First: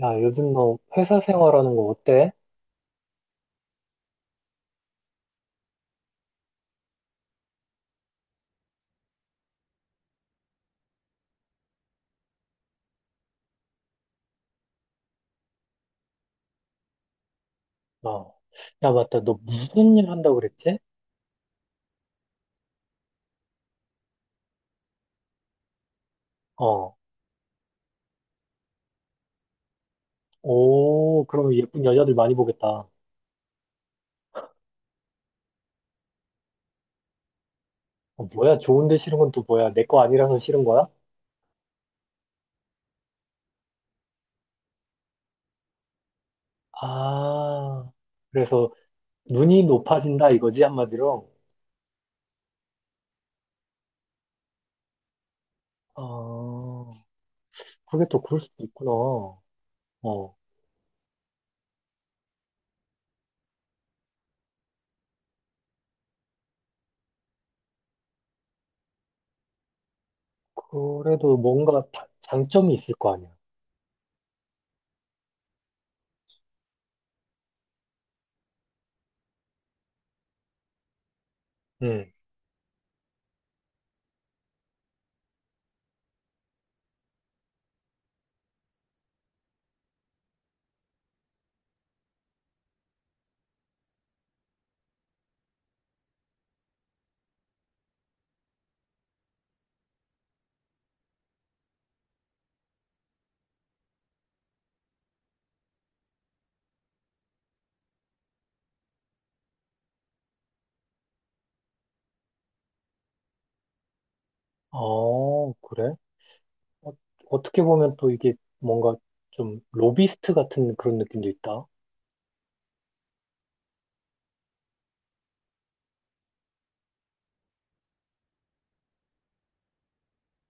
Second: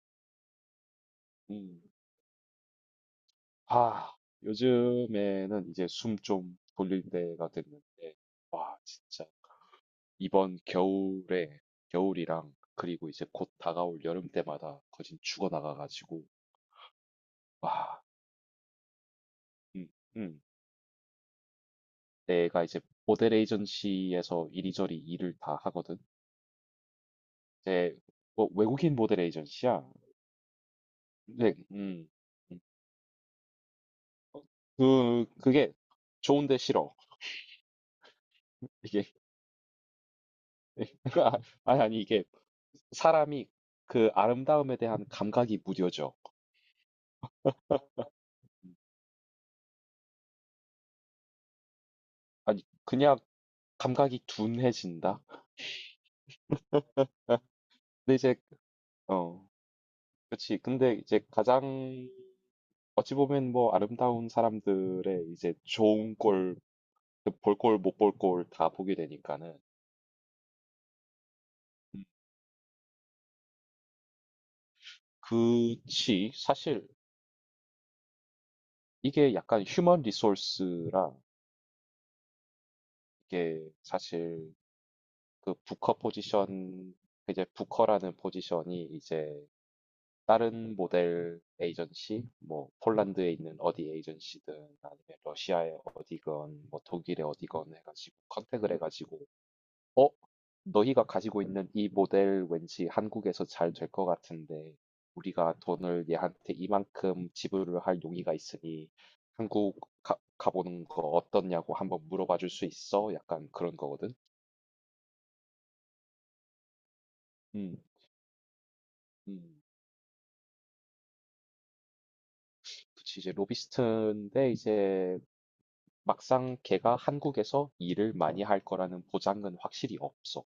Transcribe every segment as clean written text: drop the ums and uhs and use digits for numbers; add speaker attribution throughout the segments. Speaker 1: 야, 요즘 너 회사 생활하는
Speaker 2: 음.
Speaker 1: 거 어때?
Speaker 2: 아, 요즘에는 이제 숨 좀 돌릴 때가 됐는데, 와, 진짜 이번 겨울에 겨울이랑 그리고 이제 곧 다가올 여름 때마다 거진 죽어나가가지고, 와,
Speaker 1: 어. 야, 맞다. 너
Speaker 2: 음,
Speaker 1: 무슨 일 한다고
Speaker 2: 음.
Speaker 1: 그랬지?
Speaker 2: 내가 이제 모델 에이전시에서 이리저리 일을 다 하거든.
Speaker 1: 어.
Speaker 2: 이제 뭐 외국인 모델 에이전시야.
Speaker 1: 오, 그럼
Speaker 2: 근데
Speaker 1: 예쁜 여자들 많이
Speaker 2: 음.
Speaker 1: 보겠다.
Speaker 2: 어, 그게 좋은데 싫어.
Speaker 1: 어, 뭐야? 좋은데
Speaker 2: 이게
Speaker 1: 싫은 건 또 뭐야? 내 거 아니라서 싫은 거야?
Speaker 2: 아니 아니 이게 사람이 그 아름다움에 대한 감각이 무뎌져.
Speaker 1: 아, 그래서 눈이 높아진다 이거지, 한마디로?
Speaker 2: 아니, 그냥 감각이 둔해진다.
Speaker 1: 어, 그게
Speaker 2: 근데
Speaker 1: 또
Speaker 2: 이제,
Speaker 1: 그럴 수도 있구나.
Speaker 2: 어,
Speaker 1: 어.
Speaker 2: 그렇지. 근데 이제 가장, 어찌 보면 뭐 아름다운 사람들의 이제 좋은 꼴, 그볼 꼴, 못 볼 꼴 다 보게 되니까는.
Speaker 1: 그래도 뭔가
Speaker 2: 음,
Speaker 1: 장점이 있을 거 아니야.
Speaker 2: 그치. 사실 이게 약간 휴먼 리소스랑
Speaker 1: 응.
Speaker 2: 이게 사실 그 부커 포지션, 이제 부커라는 포지션이 이제 다른 모델 에이전시, 뭐 폴란드에 있는 어디 에이전시든 아니면 러시아의 어디건 뭐 독일의 어디건 해가지고 컨택을 해가지고 어? 너희가 가지고 있는 이 모델 왠지 한국에서 잘 될 것 같은데 우리가 돈을 얘한테 이만큼 지불을 할 용의가 있으니 한국 가, 가보는 거 어떻냐고 한번 물어봐 줄 수 있어? 약간 그런 거거든.
Speaker 1: 어, 그래? 어, 어떻게
Speaker 2: 음,
Speaker 1: 보면 또 이게 뭔가 좀
Speaker 2: 음.
Speaker 1: 로비스트 같은 그런 느낌도 있다.
Speaker 2: 그치, 이제 로비스트인데 이제 막상 걔가 한국에서 일을 많이 할 거라는 보장은 확실히 없어.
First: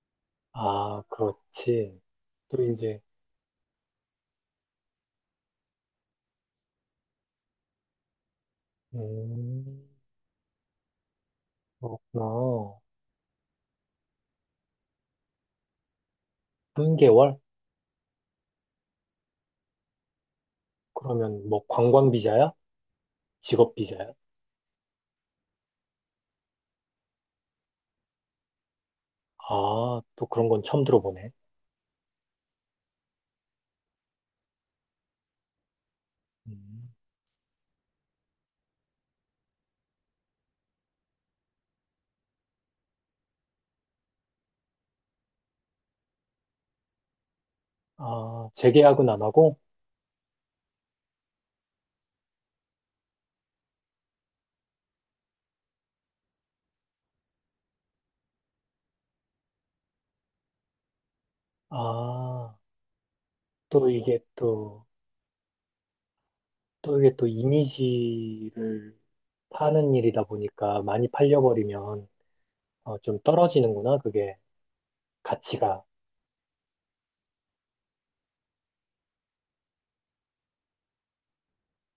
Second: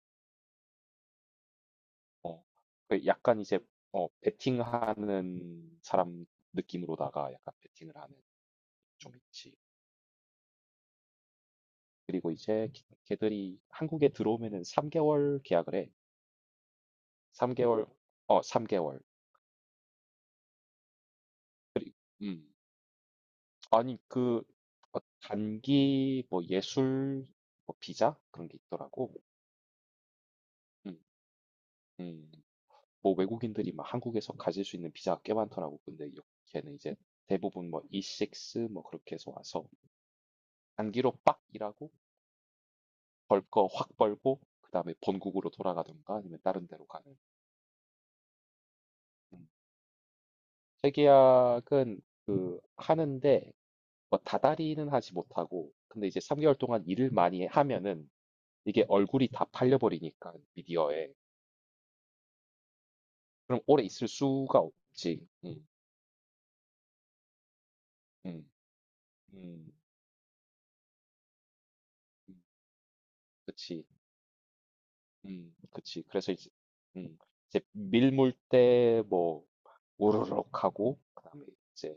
Speaker 1: 아, 그렇지.
Speaker 2: 어,
Speaker 1: 또 이제,
Speaker 2: 그 약간 이제 베팅하는 사람 느낌으로다가 약간 베팅을 하는 좀 있지.
Speaker 1: 음,
Speaker 2: 그리고 이제
Speaker 1: 그렇구나.
Speaker 2: 걔들이 한국에 들어오면은 3개월 계약을 해.
Speaker 1: 3개월?
Speaker 2: 3개월, 어, 3개월.
Speaker 1: 그러면 뭐
Speaker 2: 그리,
Speaker 1: 관광 비자야?
Speaker 2: 음,
Speaker 1: 직업
Speaker 2: 아니
Speaker 1: 비자야?
Speaker 2: 그 단기 뭐 예술 뭐 비자 그런 게 있더라고.
Speaker 1: 아, 또 그런 건 처음
Speaker 2: 음,
Speaker 1: 들어보네.
Speaker 2: 음. 뭐 외국인들이 막 한국에서 가질 수 있는 비자가 꽤 많더라고. 근데 여기에는
Speaker 1: 음.
Speaker 2: 이제 대부분 뭐 E6 뭐 그렇게 해서 와서 단기로 빡 일하고 벌 거 확 벌고 그다음에 본국으로 돌아가던가 아니면 다른 데로 가는.
Speaker 1: 아, 재계약은 안
Speaker 2: 음.
Speaker 1: 하고?
Speaker 2: 재계약은 그 하는데 뭐 다달이는 하지 못하고 근데 이제 3개월 동안 일을 많이 하면은 이게 얼굴이 다 팔려버리니까 미디어에
Speaker 1: 아,
Speaker 2: 그럼 오래
Speaker 1: 또
Speaker 2: 있을
Speaker 1: 이게
Speaker 2: 수가
Speaker 1: 또,
Speaker 2: 없지.
Speaker 1: 또 이게 또
Speaker 2: 음,
Speaker 1: 이미지를
Speaker 2: 음,
Speaker 1: 파는 일이다 보니까 많이 팔려버리면
Speaker 2: 음.
Speaker 1: 어, 좀
Speaker 2: 그치.
Speaker 1: 떨어지는구나, 그게. 가치가.
Speaker 2: 그치. 그래서 이제, 음, 이제 밀물 때 뭐, 우르륵 하고, 그다음에 이제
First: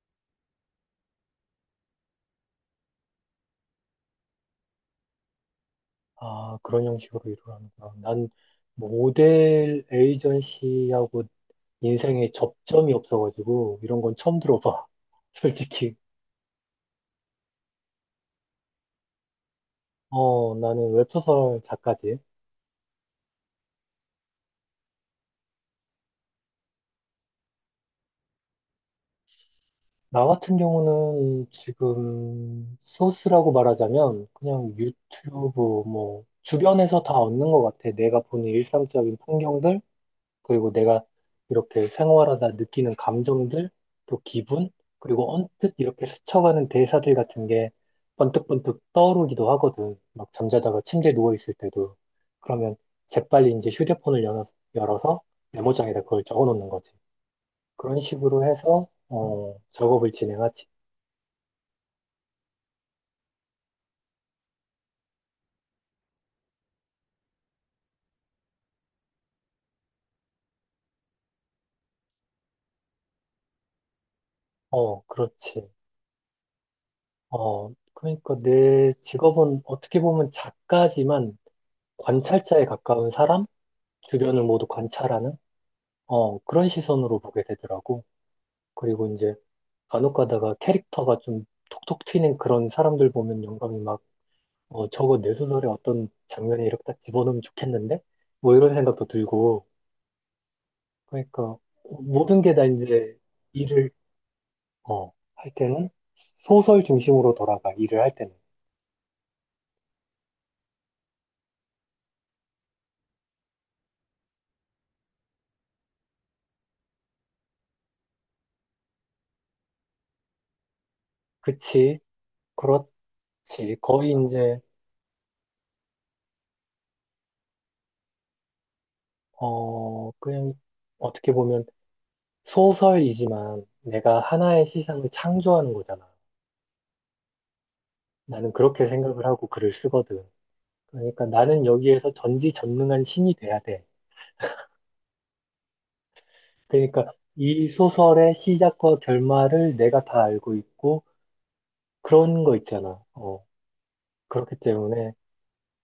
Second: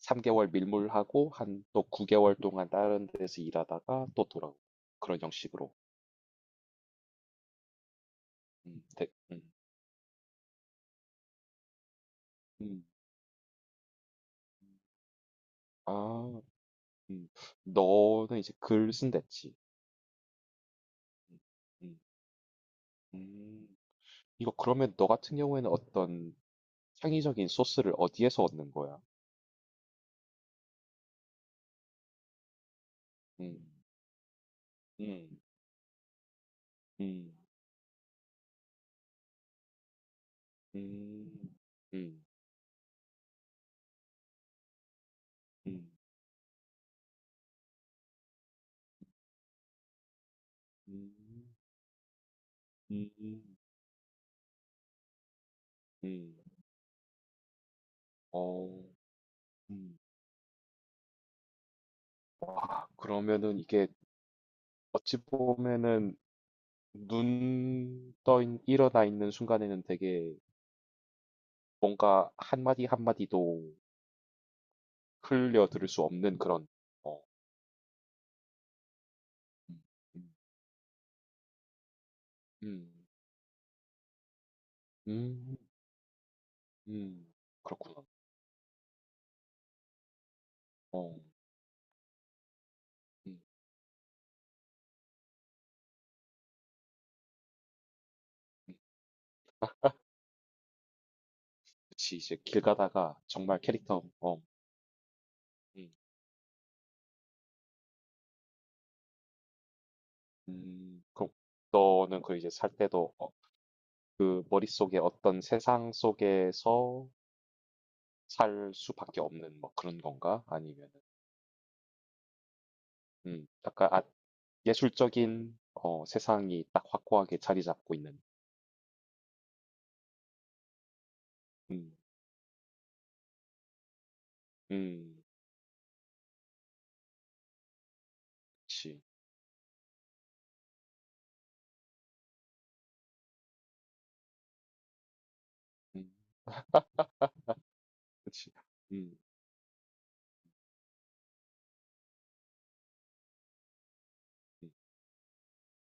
Speaker 2: 3개월 밀물하고, 한 또 9개월 동안 다른 데서 일하다가 또 돌아오고. 그런 형식으로.
Speaker 1: 아, 그런 형식으로 이루어가는구나. 난
Speaker 2: 음,
Speaker 1: 뭐
Speaker 2: 대, 음,
Speaker 1: 모델 에이전시하고 인생에
Speaker 2: 음.
Speaker 1: 접점이 없어가지고 이런 건 처음 들어봐. 솔직히.
Speaker 2: 아, 음. 너는 이제 글 쓴댔지.
Speaker 1: 어, 나는
Speaker 2: 음,
Speaker 1: 웹소설
Speaker 2: 음,
Speaker 1: 작가지.
Speaker 2: 음. 이거 그러면 너 같은 경우에는 어떤 창의적인 소스를 어디에서 얻는 거야?
Speaker 1: 나 같은 경우는 지금 소스라고
Speaker 2: 음,
Speaker 1: 말하자면 그냥
Speaker 2: 음,
Speaker 1: 유튜브 뭐 주변에서 다
Speaker 2: 음,
Speaker 1: 얻는 것 같아. 내가 보는 일상적인 풍경들, 그리고 내가
Speaker 2: 음,
Speaker 1: 이렇게
Speaker 2: 음,
Speaker 1: 생활하다 느끼는 감정들, 또 기분, 그리고 언뜻
Speaker 2: 음.
Speaker 1: 이렇게 스쳐가는 대사들 같은 게 번뜩번뜩 떠오르기도 하거든. 막 잠자다가 침대에
Speaker 2: 음.
Speaker 1: 누워있을 때도. 그러면 재빨리
Speaker 2: 음.
Speaker 1: 이제 휴대폰을 열어서 메모장에다 그걸
Speaker 2: 음.
Speaker 1: 적어 놓는 거지. 그런 식으로
Speaker 2: 어.
Speaker 1: 해서, 어,
Speaker 2: 음.
Speaker 1: 작업을 진행하지.
Speaker 2: 와, 그러면은 이게 어찌 보면은 눈 떠 일어나 있는 순간에는 되게 뭔가 한마디 한마디도
Speaker 1: 어,
Speaker 2: 흘려
Speaker 1: 그렇지.
Speaker 2: 들을 수 없는 그런 어.
Speaker 1: 어, 그러니까 내 직업은
Speaker 2: 음.
Speaker 1: 어떻게 보면 작가지만 관찰자에
Speaker 2: 음.
Speaker 1: 가까운 사람? 주변을 모두 관찰하는?
Speaker 2: 음. 음.
Speaker 1: 어, 그런 시선으로
Speaker 2: 음.
Speaker 1: 보게 되더라고.
Speaker 2: 그렇구나.
Speaker 1: 그리고 이제 간혹 가다가
Speaker 2: 어.
Speaker 1: 캐릭터가 좀 톡톡 튀는 그런 사람들
Speaker 2: 음.
Speaker 1: 보면 영감이 막, 어, 저거 내 소설에 어떤 장면에 이렇게 딱 집어넣으면 좋겠는데? 뭐 이런
Speaker 2: 음.
Speaker 1: 생각도 들고. 그러니까
Speaker 2: 그치. 이제
Speaker 1: 모든 게
Speaker 2: 길
Speaker 1: 다 이제
Speaker 2: 가다가 정말
Speaker 1: 일을,
Speaker 2: 캐릭터 어.
Speaker 1: 어, 할 때는
Speaker 2: 음.
Speaker 1: 소설 중심으로 돌아가, 일을 할 때는.
Speaker 2: 음. 그럼 너는 그 이제 살 때도 그 머릿속에 어떤 세상 속에서 살 수밖에 없는 뭐 그런 건가? 아니면
Speaker 1: 그치, 그렇지.
Speaker 2: 음, 약간 아-
Speaker 1: 거의 이제,
Speaker 2: 예술적인 세상이 딱 확고하게 자리 잡고 있는.
Speaker 1: 어, 그냥 어떻게 보면
Speaker 2: 음,
Speaker 1: 소설이지만 내가 하나의 세상을
Speaker 2: 음,
Speaker 1: 창조하는 거잖아. 나는 그렇게
Speaker 2: 그치,
Speaker 1: 생각을 하고 글을 쓰거든. 그러니까 나는 여기에서 전지전능한 신이 돼야 돼.
Speaker 2: 음,
Speaker 1: 그러니까 이 소설의
Speaker 2: 그치,
Speaker 1: 시작과
Speaker 2: 음,
Speaker 1: 결말을 내가 다 알고 있고 그런 거 있잖아. 어, 그렇기
Speaker 2: 음,
Speaker 1: 때문에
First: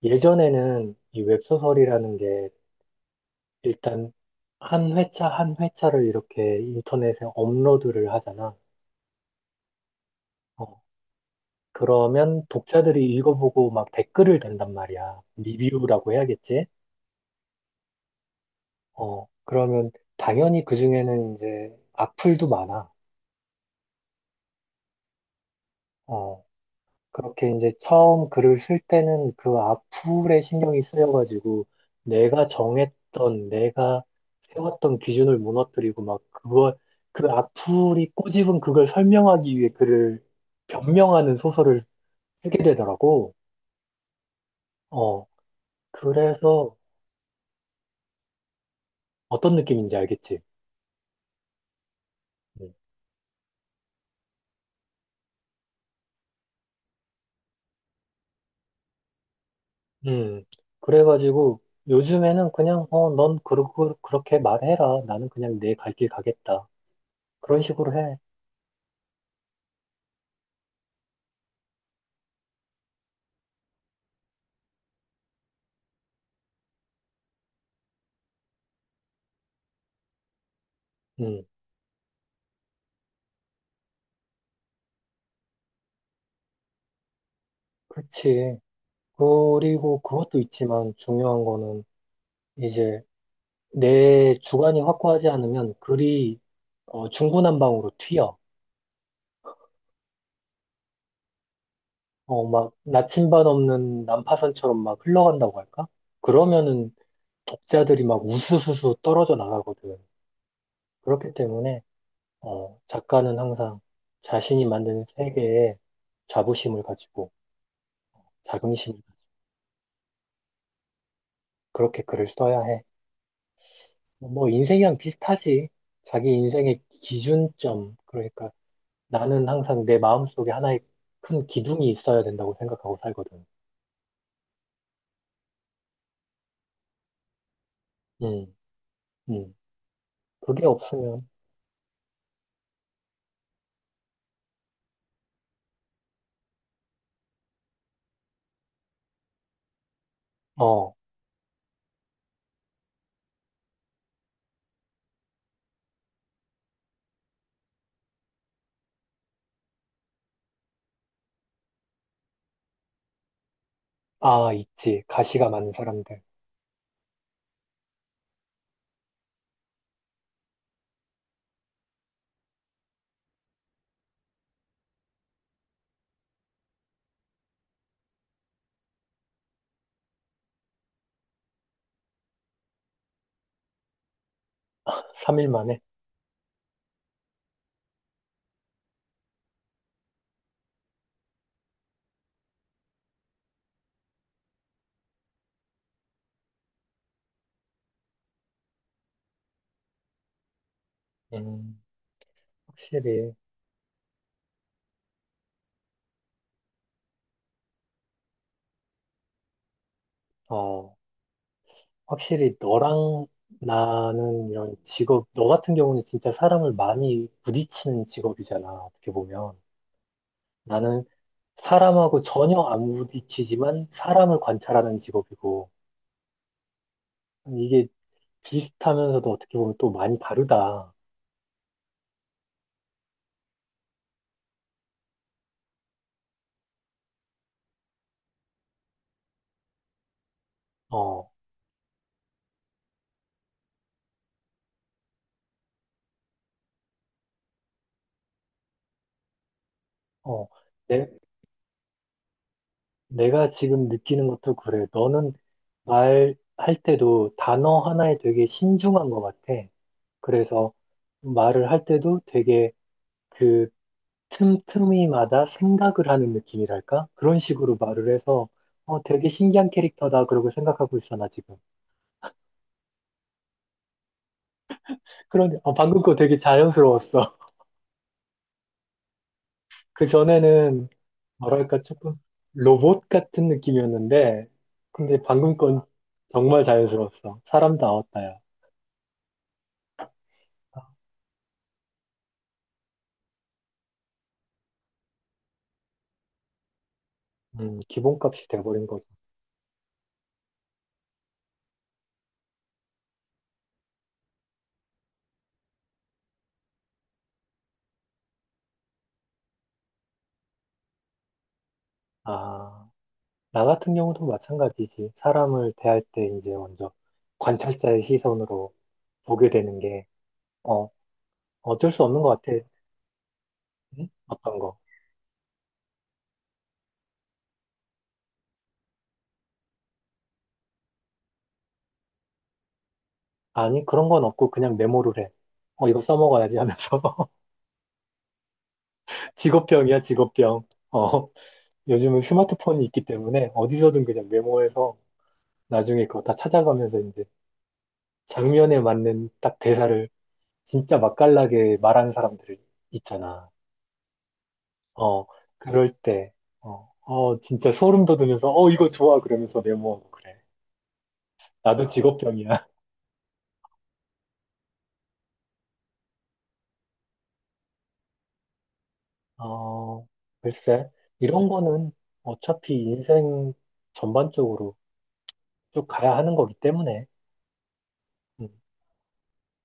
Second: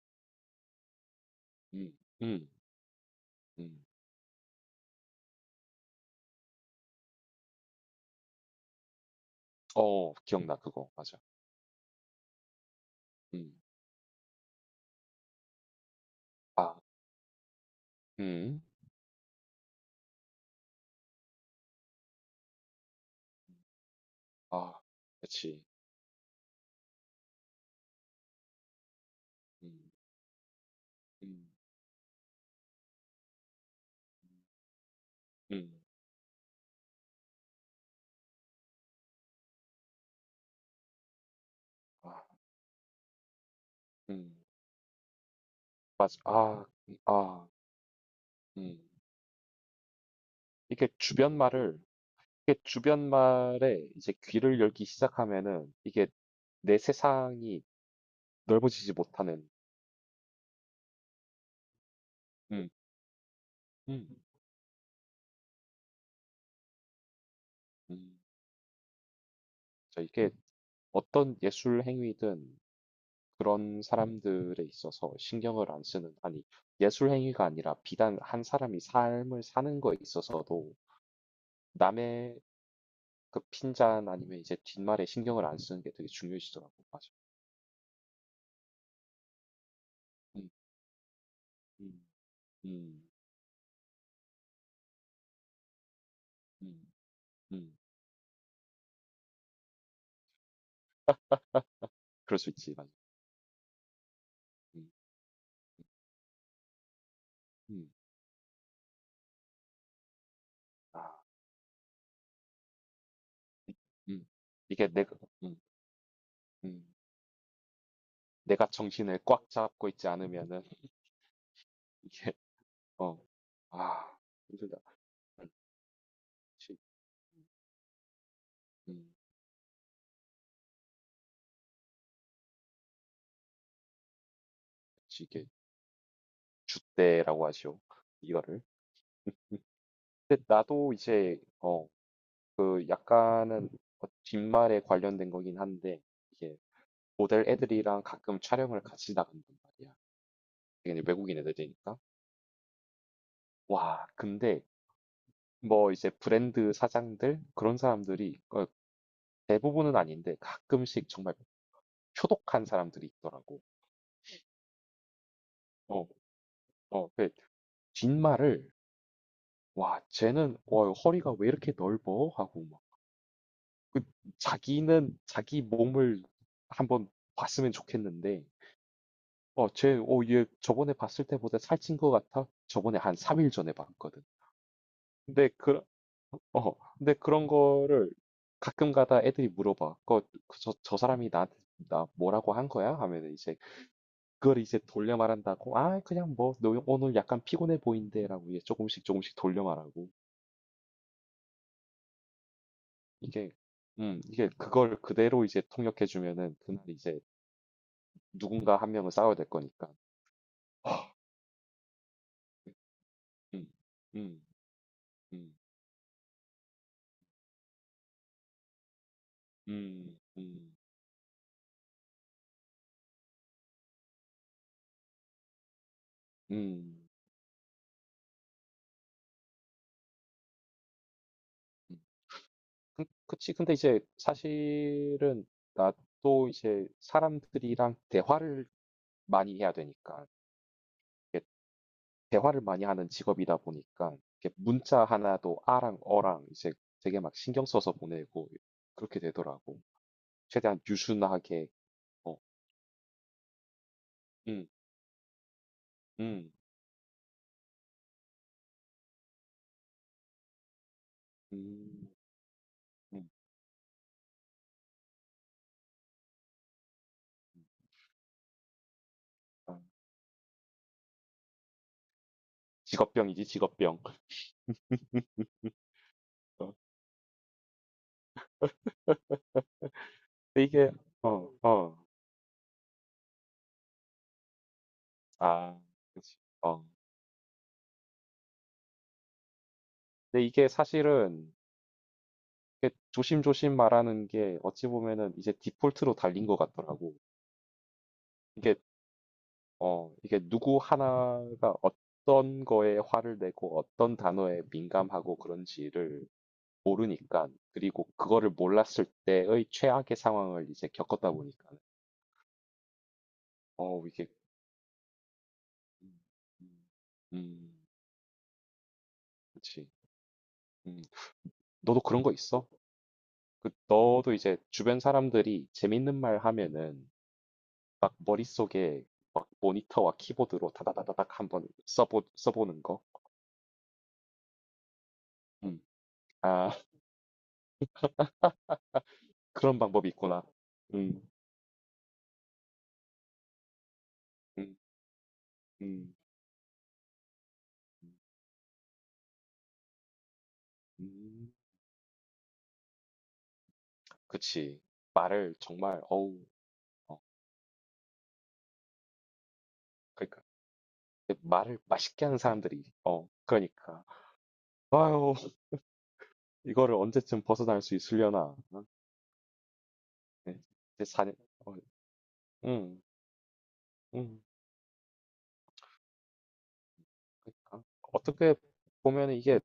Speaker 1: 예전에는 이
Speaker 2: 음,
Speaker 1: 웹소설이라는
Speaker 2: 음,
Speaker 1: 게
Speaker 2: 음.
Speaker 1: 일단 한 회차 한 회차를 이렇게 인터넷에 업로드를 하잖아.
Speaker 2: 어, 기억나
Speaker 1: 어,
Speaker 2: 그거 맞아,
Speaker 1: 그러면 독자들이
Speaker 2: 음,
Speaker 1: 읽어보고 막 댓글을 단단 말이야. 리뷰라고 해야겠지?
Speaker 2: 아, 음,
Speaker 1: 어, 그러면 당연히 그중에는 이제 악플도 많아.
Speaker 2: 아, 그치,
Speaker 1: 어, 그렇게 이제 처음 글을 쓸 때는 그
Speaker 2: 음,
Speaker 1: 악플에 신경이
Speaker 2: 음,
Speaker 1: 쓰여가지고 내가 정했던, 내가
Speaker 2: 음,
Speaker 1: 세웠던 기준을
Speaker 2: 음.
Speaker 1: 무너뜨리고 막 그걸, 그 악플이 꼬집은 그걸 설명하기 위해 글을 변명하는 소설을
Speaker 2: 아,
Speaker 1: 쓰게 되더라고.
Speaker 2: 음,
Speaker 1: 어,
Speaker 2: 맞아, 아,
Speaker 1: 그래서
Speaker 2: 아, 음,
Speaker 1: 어떤 느낌인지 알겠지?
Speaker 2: 이게 주변 말을, 이게
Speaker 1: 음.
Speaker 2: 주변 말에 이제 귀를 열기 시작하면은 이게 내 세상이 넓어지지 못하는.
Speaker 1: 음, 그래가지고 요즘에는
Speaker 2: 음,
Speaker 1: 그냥, 어, 넌 그러고,
Speaker 2: 음,
Speaker 1: 그렇게 말해라. 나는 그냥 내 갈 길 가겠다. 그런 식으로 해.
Speaker 2: 음, 저 이게 어떤 예술 행위든 그런 사람들에 있어서 신경을 안 쓰는, 아니 예술 행위가 아니라 비단 한 사람이 삶을 사는 거에 있어서도
Speaker 1: 음,
Speaker 2: 남의 그 핀잔 아니면 이제 뒷말에 신경을 안 쓰는 게 되게 중요해지더라고. 맞아.
Speaker 1: 그치. 그리고 그것도
Speaker 2: 음,
Speaker 1: 있지만 중요한 거는
Speaker 2: 음,
Speaker 1: 이제
Speaker 2: 음,
Speaker 1: 내 주관이 확고하지 않으면 글이
Speaker 2: 음,
Speaker 1: 어,
Speaker 2: 음.
Speaker 1: 중구난방으로 튀어.
Speaker 2: 그럴
Speaker 1: 어,
Speaker 2: 수
Speaker 1: 막
Speaker 2: 있지. 맞아.
Speaker 1: 나침반 없는 난파선처럼
Speaker 2: 음,
Speaker 1: 막 흘러간다고 할까? 그러면은
Speaker 2: 음.
Speaker 1: 독자들이 막 우수수수 떨어져 나가거든.
Speaker 2: 아.
Speaker 1: 그렇기 때문에 어, 작가는 항상
Speaker 2: 음.
Speaker 1: 자신이
Speaker 2: 이게
Speaker 1: 만드는
Speaker 2: 내가 음.
Speaker 1: 세계에 자부심을
Speaker 2: 음.
Speaker 1: 가지고
Speaker 2: 내가
Speaker 1: 자긍심을 가지고
Speaker 2: 정신을 꽉 잡고 있지 않으면은
Speaker 1: 그렇게 글을
Speaker 2: 이게
Speaker 1: 써야 해.
Speaker 2: 어. 아,
Speaker 1: 뭐
Speaker 2: 힘들다.
Speaker 1: 인생이랑 비슷하지. 자기
Speaker 2: 그렇지.
Speaker 1: 인생의 기준점. 그러니까
Speaker 2: 음.
Speaker 1: 나는 항상 내 마음속에 하나의 큰 기둥이 있어야 된다고 생각하고 살거든.
Speaker 2: 그렇지. 이게 줏대라고 하죠.
Speaker 1: 음,
Speaker 2: 이거를.
Speaker 1: 음.
Speaker 2: 음. 근데
Speaker 1: 그게
Speaker 2: 나도
Speaker 1: 없으면
Speaker 2: 이제 그 약간은 뒷말에 관련된 거긴 한데 이게 모델 애들이랑 가끔 촬영을 같이 나간단 말이야.
Speaker 1: 어,
Speaker 2: 당연히 외국인 애들이니까. 와, 근데 뭐 이제 브랜드 사장들 그런 사람들이 대부분은 아닌데 가끔씩 정말 표독한 사람들이 있더라고.
Speaker 1: 아, 있지. 가시가 많은
Speaker 2: 어,
Speaker 1: 사람들.
Speaker 2: 그 뒷말을 와, 쟤는 와, 허리가 왜 이렇게 넓어? 하고 막. 그 자기는 자기 몸을 한번 봤으면 좋겠는데 얘 저번에 봤을 때보다 살찐 것 같아. 저번에 한 3일 전에 봤거든.
Speaker 1: 3일
Speaker 2: 근데
Speaker 1: 만에.
Speaker 2: 그 근데 그런 거를 가끔 가다 애들이 물어봐. 그 저 사람이 나한테 나 뭐라고 한 거야? 하면 이제 그걸 이제 돌려 말한다고, 아, 그냥 뭐, 너 오늘 약간 피곤해 보인대라고 이제 조금씩 조금씩 돌려 말하고,
Speaker 1: 음, 확실히
Speaker 2: 이게, 이게 그걸 그대로 이제 통역해주면은 그날 이제 누군가 한 명은 싸워야 될 거니까.
Speaker 1: 어. 확실히 너랑
Speaker 2: 음, 음,
Speaker 1: 나는 이런 직업, 너
Speaker 2: 음,
Speaker 1: 같은 경우는 진짜 사람을 많이 부딪히는 직업이잖아, 어떻게 보면.
Speaker 2: 음, 음,
Speaker 1: 나는 사람하고 전혀 안 부딪히지만 사람을 관찰하는 직업이고,
Speaker 2: 음.
Speaker 1: 이게 비슷하면서도 어떻게 보면 또 많이 다르다.
Speaker 2: 음. 그치. 근데 이제 사실은 나도 이제 사람들이랑 대화를 많이 해야 되니까.
Speaker 1: 어,
Speaker 2: 대화를 많이 하는 직업이다 보니까 이렇게 문자 하나도 아랑 어랑 이제 되게 막 신경 써서 보내고 그렇게 되더라고.
Speaker 1: 어,
Speaker 2: 최대한
Speaker 1: 내,
Speaker 2: 유순하게 어.
Speaker 1: 내가 지금 느끼는 것도
Speaker 2: 음,
Speaker 1: 그래. 너는 말할
Speaker 2: 음,
Speaker 1: 때도 단어 하나에 되게 신중한 것 같아. 그래서 말을 할
Speaker 2: 음,
Speaker 1: 때도 되게
Speaker 2: 음,
Speaker 1: 그 틈틈이마다 생각을 하는 느낌이랄까? 그런
Speaker 2: 음.
Speaker 1: 식으로 말을 해서 어, 되게 신기한
Speaker 2: 아,
Speaker 1: 캐릭터다 그러고 생각하고 있어 나 지금.
Speaker 2: 직업병이지 직업병.
Speaker 1: 그런데 어, 방금 거 되게
Speaker 2: 어,
Speaker 1: 자연스러웠어. 그
Speaker 2: 근데
Speaker 1: 전에는
Speaker 2: 이게 어,
Speaker 1: 뭐랄까
Speaker 2: 어,
Speaker 1: 조금 로봇 같은 느낌이었는데 근데 방금
Speaker 2: 아,
Speaker 1: 건
Speaker 2: 그렇지.
Speaker 1: 정말
Speaker 2: 어.
Speaker 1: 자연스러웠어. 사람 나왔다야.
Speaker 2: 근데 이게 사실은 이렇게 조심조심 말하는 게 어찌 보면은 이제 디폴트로 달린 것 같더라고.
Speaker 1: 기본값이
Speaker 2: 이게
Speaker 1: 돼버린 거죠.
Speaker 2: 이게 누구 하나가 어떤 거에 화를 내고 어떤 단어에 민감하고 그런지를 모르니까, 그리고 그거를 몰랐을 때의 최악의 상황을 이제 겪었다 보니까,
Speaker 1: 아, 나 같은
Speaker 2: 어,
Speaker 1: 경우도
Speaker 2: 이게,
Speaker 1: 마찬가지지. 사람을 대할
Speaker 2: 음,
Speaker 1: 때 이제
Speaker 2: 음,
Speaker 1: 먼저
Speaker 2: 음,
Speaker 1: 관찰자의 시선으로 보게 되는
Speaker 2: 그치.
Speaker 1: 게, 어,
Speaker 2: 음,
Speaker 1: 어쩔
Speaker 2: 너도
Speaker 1: 수 없는
Speaker 2: 그런
Speaker 1: 것
Speaker 2: 거
Speaker 1: 같아.
Speaker 2: 있어? 그,
Speaker 1: 응?
Speaker 2: 너도 이제
Speaker 1: 어떤 거?
Speaker 2: 주변 사람들이 재밌는 말 하면은 막 머릿속에 막 모니터와 키보드로 다다다다닥 한번 써보는 거?
Speaker 1: 아니, 그런 건 없고 그냥 메모를 해.
Speaker 2: 음,
Speaker 1: 어, 이거 써먹어야지
Speaker 2: 아,
Speaker 1: 하면서.
Speaker 2: 그런
Speaker 1: 직업병이야,
Speaker 2: 방법이 있구나.
Speaker 1: 직업병.
Speaker 2: 음,
Speaker 1: 어, 요즘은 스마트폰이 있기 때문에 어디서든 그냥
Speaker 2: 음,
Speaker 1: 메모해서 나중에
Speaker 2: 음.
Speaker 1: 그거 다 찾아가면서 이제 장면에 맞는 딱 대사를 진짜
Speaker 2: 음.
Speaker 1: 맛깔나게 말하는 사람들이 있잖아.
Speaker 2: 그치.
Speaker 1: 어,
Speaker 2: 말을
Speaker 1: 그럴
Speaker 2: 정말
Speaker 1: 때,
Speaker 2: 어우
Speaker 1: 어,
Speaker 2: 어
Speaker 1: 어, 진짜 소름 돋으면서, 어, 이거 좋아. 그러면서 메모하고 그래.
Speaker 2: 그러니까 그 말을
Speaker 1: 나도
Speaker 2: 맛있게 하는
Speaker 1: 직업병이야.
Speaker 2: 사람들이 어 그러니까 아유 이거를 언제쯤 벗어날 수 있으려나 어?
Speaker 1: 어,
Speaker 2: 네,
Speaker 1: 글쎄,
Speaker 2: 이제 4년
Speaker 1: 이런 거는 어차피
Speaker 2: 어음음
Speaker 1: 인생 전반적으로 쭉 가야 하는 거기 때문에.
Speaker 2: 그러니까
Speaker 1: 음.
Speaker 2: 어떻게 보면 이게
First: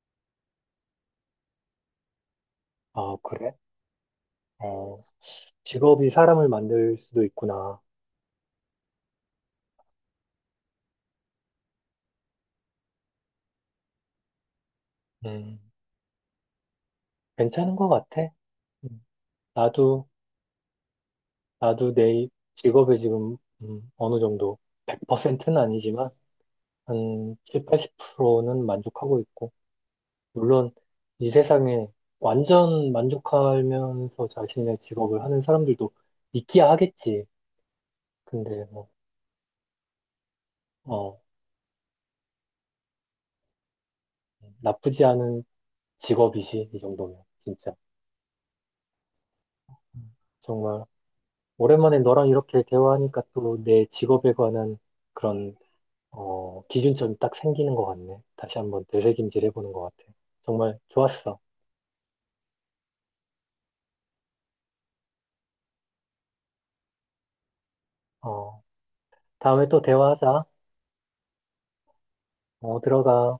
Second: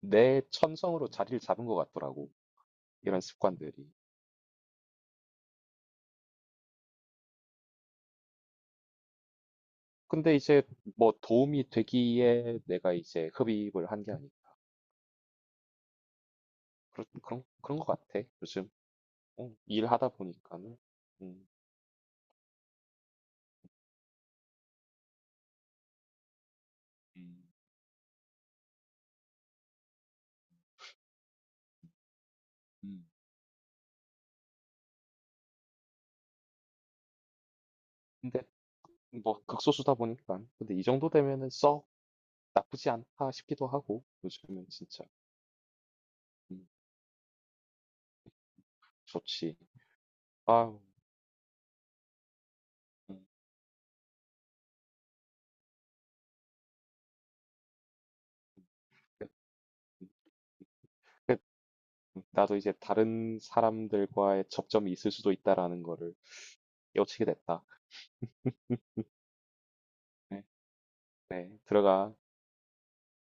Speaker 2: 내 천성으로 자리를 잡은 것 같더라고.
Speaker 1: 아,
Speaker 2: 이런
Speaker 1: 그래?
Speaker 2: 습관들이.
Speaker 1: 어, 직업이 사람을 만들 수도 있구나.
Speaker 2: 근데 이제 뭐 도움이 되기에 내가 이제 흡입을 한 게 아니고
Speaker 1: 음,
Speaker 2: 그런 그런
Speaker 1: 괜찮은
Speaker 2: 그런 것
Speaker 1: 것 같아.
Speaker 2: 같아 요즘.
Speaker 1: 음,
Speaker 2: 어,
Speaker 1: 나도,
Speaker 2: 일하다 보니까는. 음,
Speaker 1: 나도 내 직업에 지금, 어느 정도, 100%는 아니지만, 한
Speaker 2: 음,
Speaker 1: 7, 80%는 만족하고 있고, 물론, 이 세상에 완전
Speaker 2: 음.
Speaker 1: 만족하면서 자신의 직업을 하는 사람들도 있기야 하겠지.
Speaker 2: 근데
Speaker 1: 근데, 뭐,
Speaker 2: 뭐 극소수다 보니까 근데 이 정도
Speaker 1: 어,
Speaker 2: 되면은 썩 나쁘지 않다 싶기도 하고 요즘은
Speaker 1: 나쁘지
Speaker 2: 진짜.
Speaker 1: 않은
Speaker 2: 음,
Speaker 1: 직업이지, 이 정도면, 진짜.
Speaker 2: 좋지. 아유,
Speaker 1: 정말 오랜만에 너랑 이렇게
Speaker 2: 음,
Speaker 1: 대화하니까 또 내 직업에 관한 그런 어, 기준점이 딱 생기는 것 같네. 다시 한번
Speaker 2: 그-
Speaker 1: 되새김질 해보는 것 같아. 정말
Speaker 2: 그-
Speaker 1: 좋았어.
Speaker 2: 나도 이제 다른 사람들과의 접점이 있을 수도 있다라는 거를 깨우치게 됐다.
Speaker 1: 어, 다음에 또
Speaker 2: 네,
Speaker 1: 대화하자.
Speaker 2: 네, 들어가.
Speaker 1: 어, 들어가.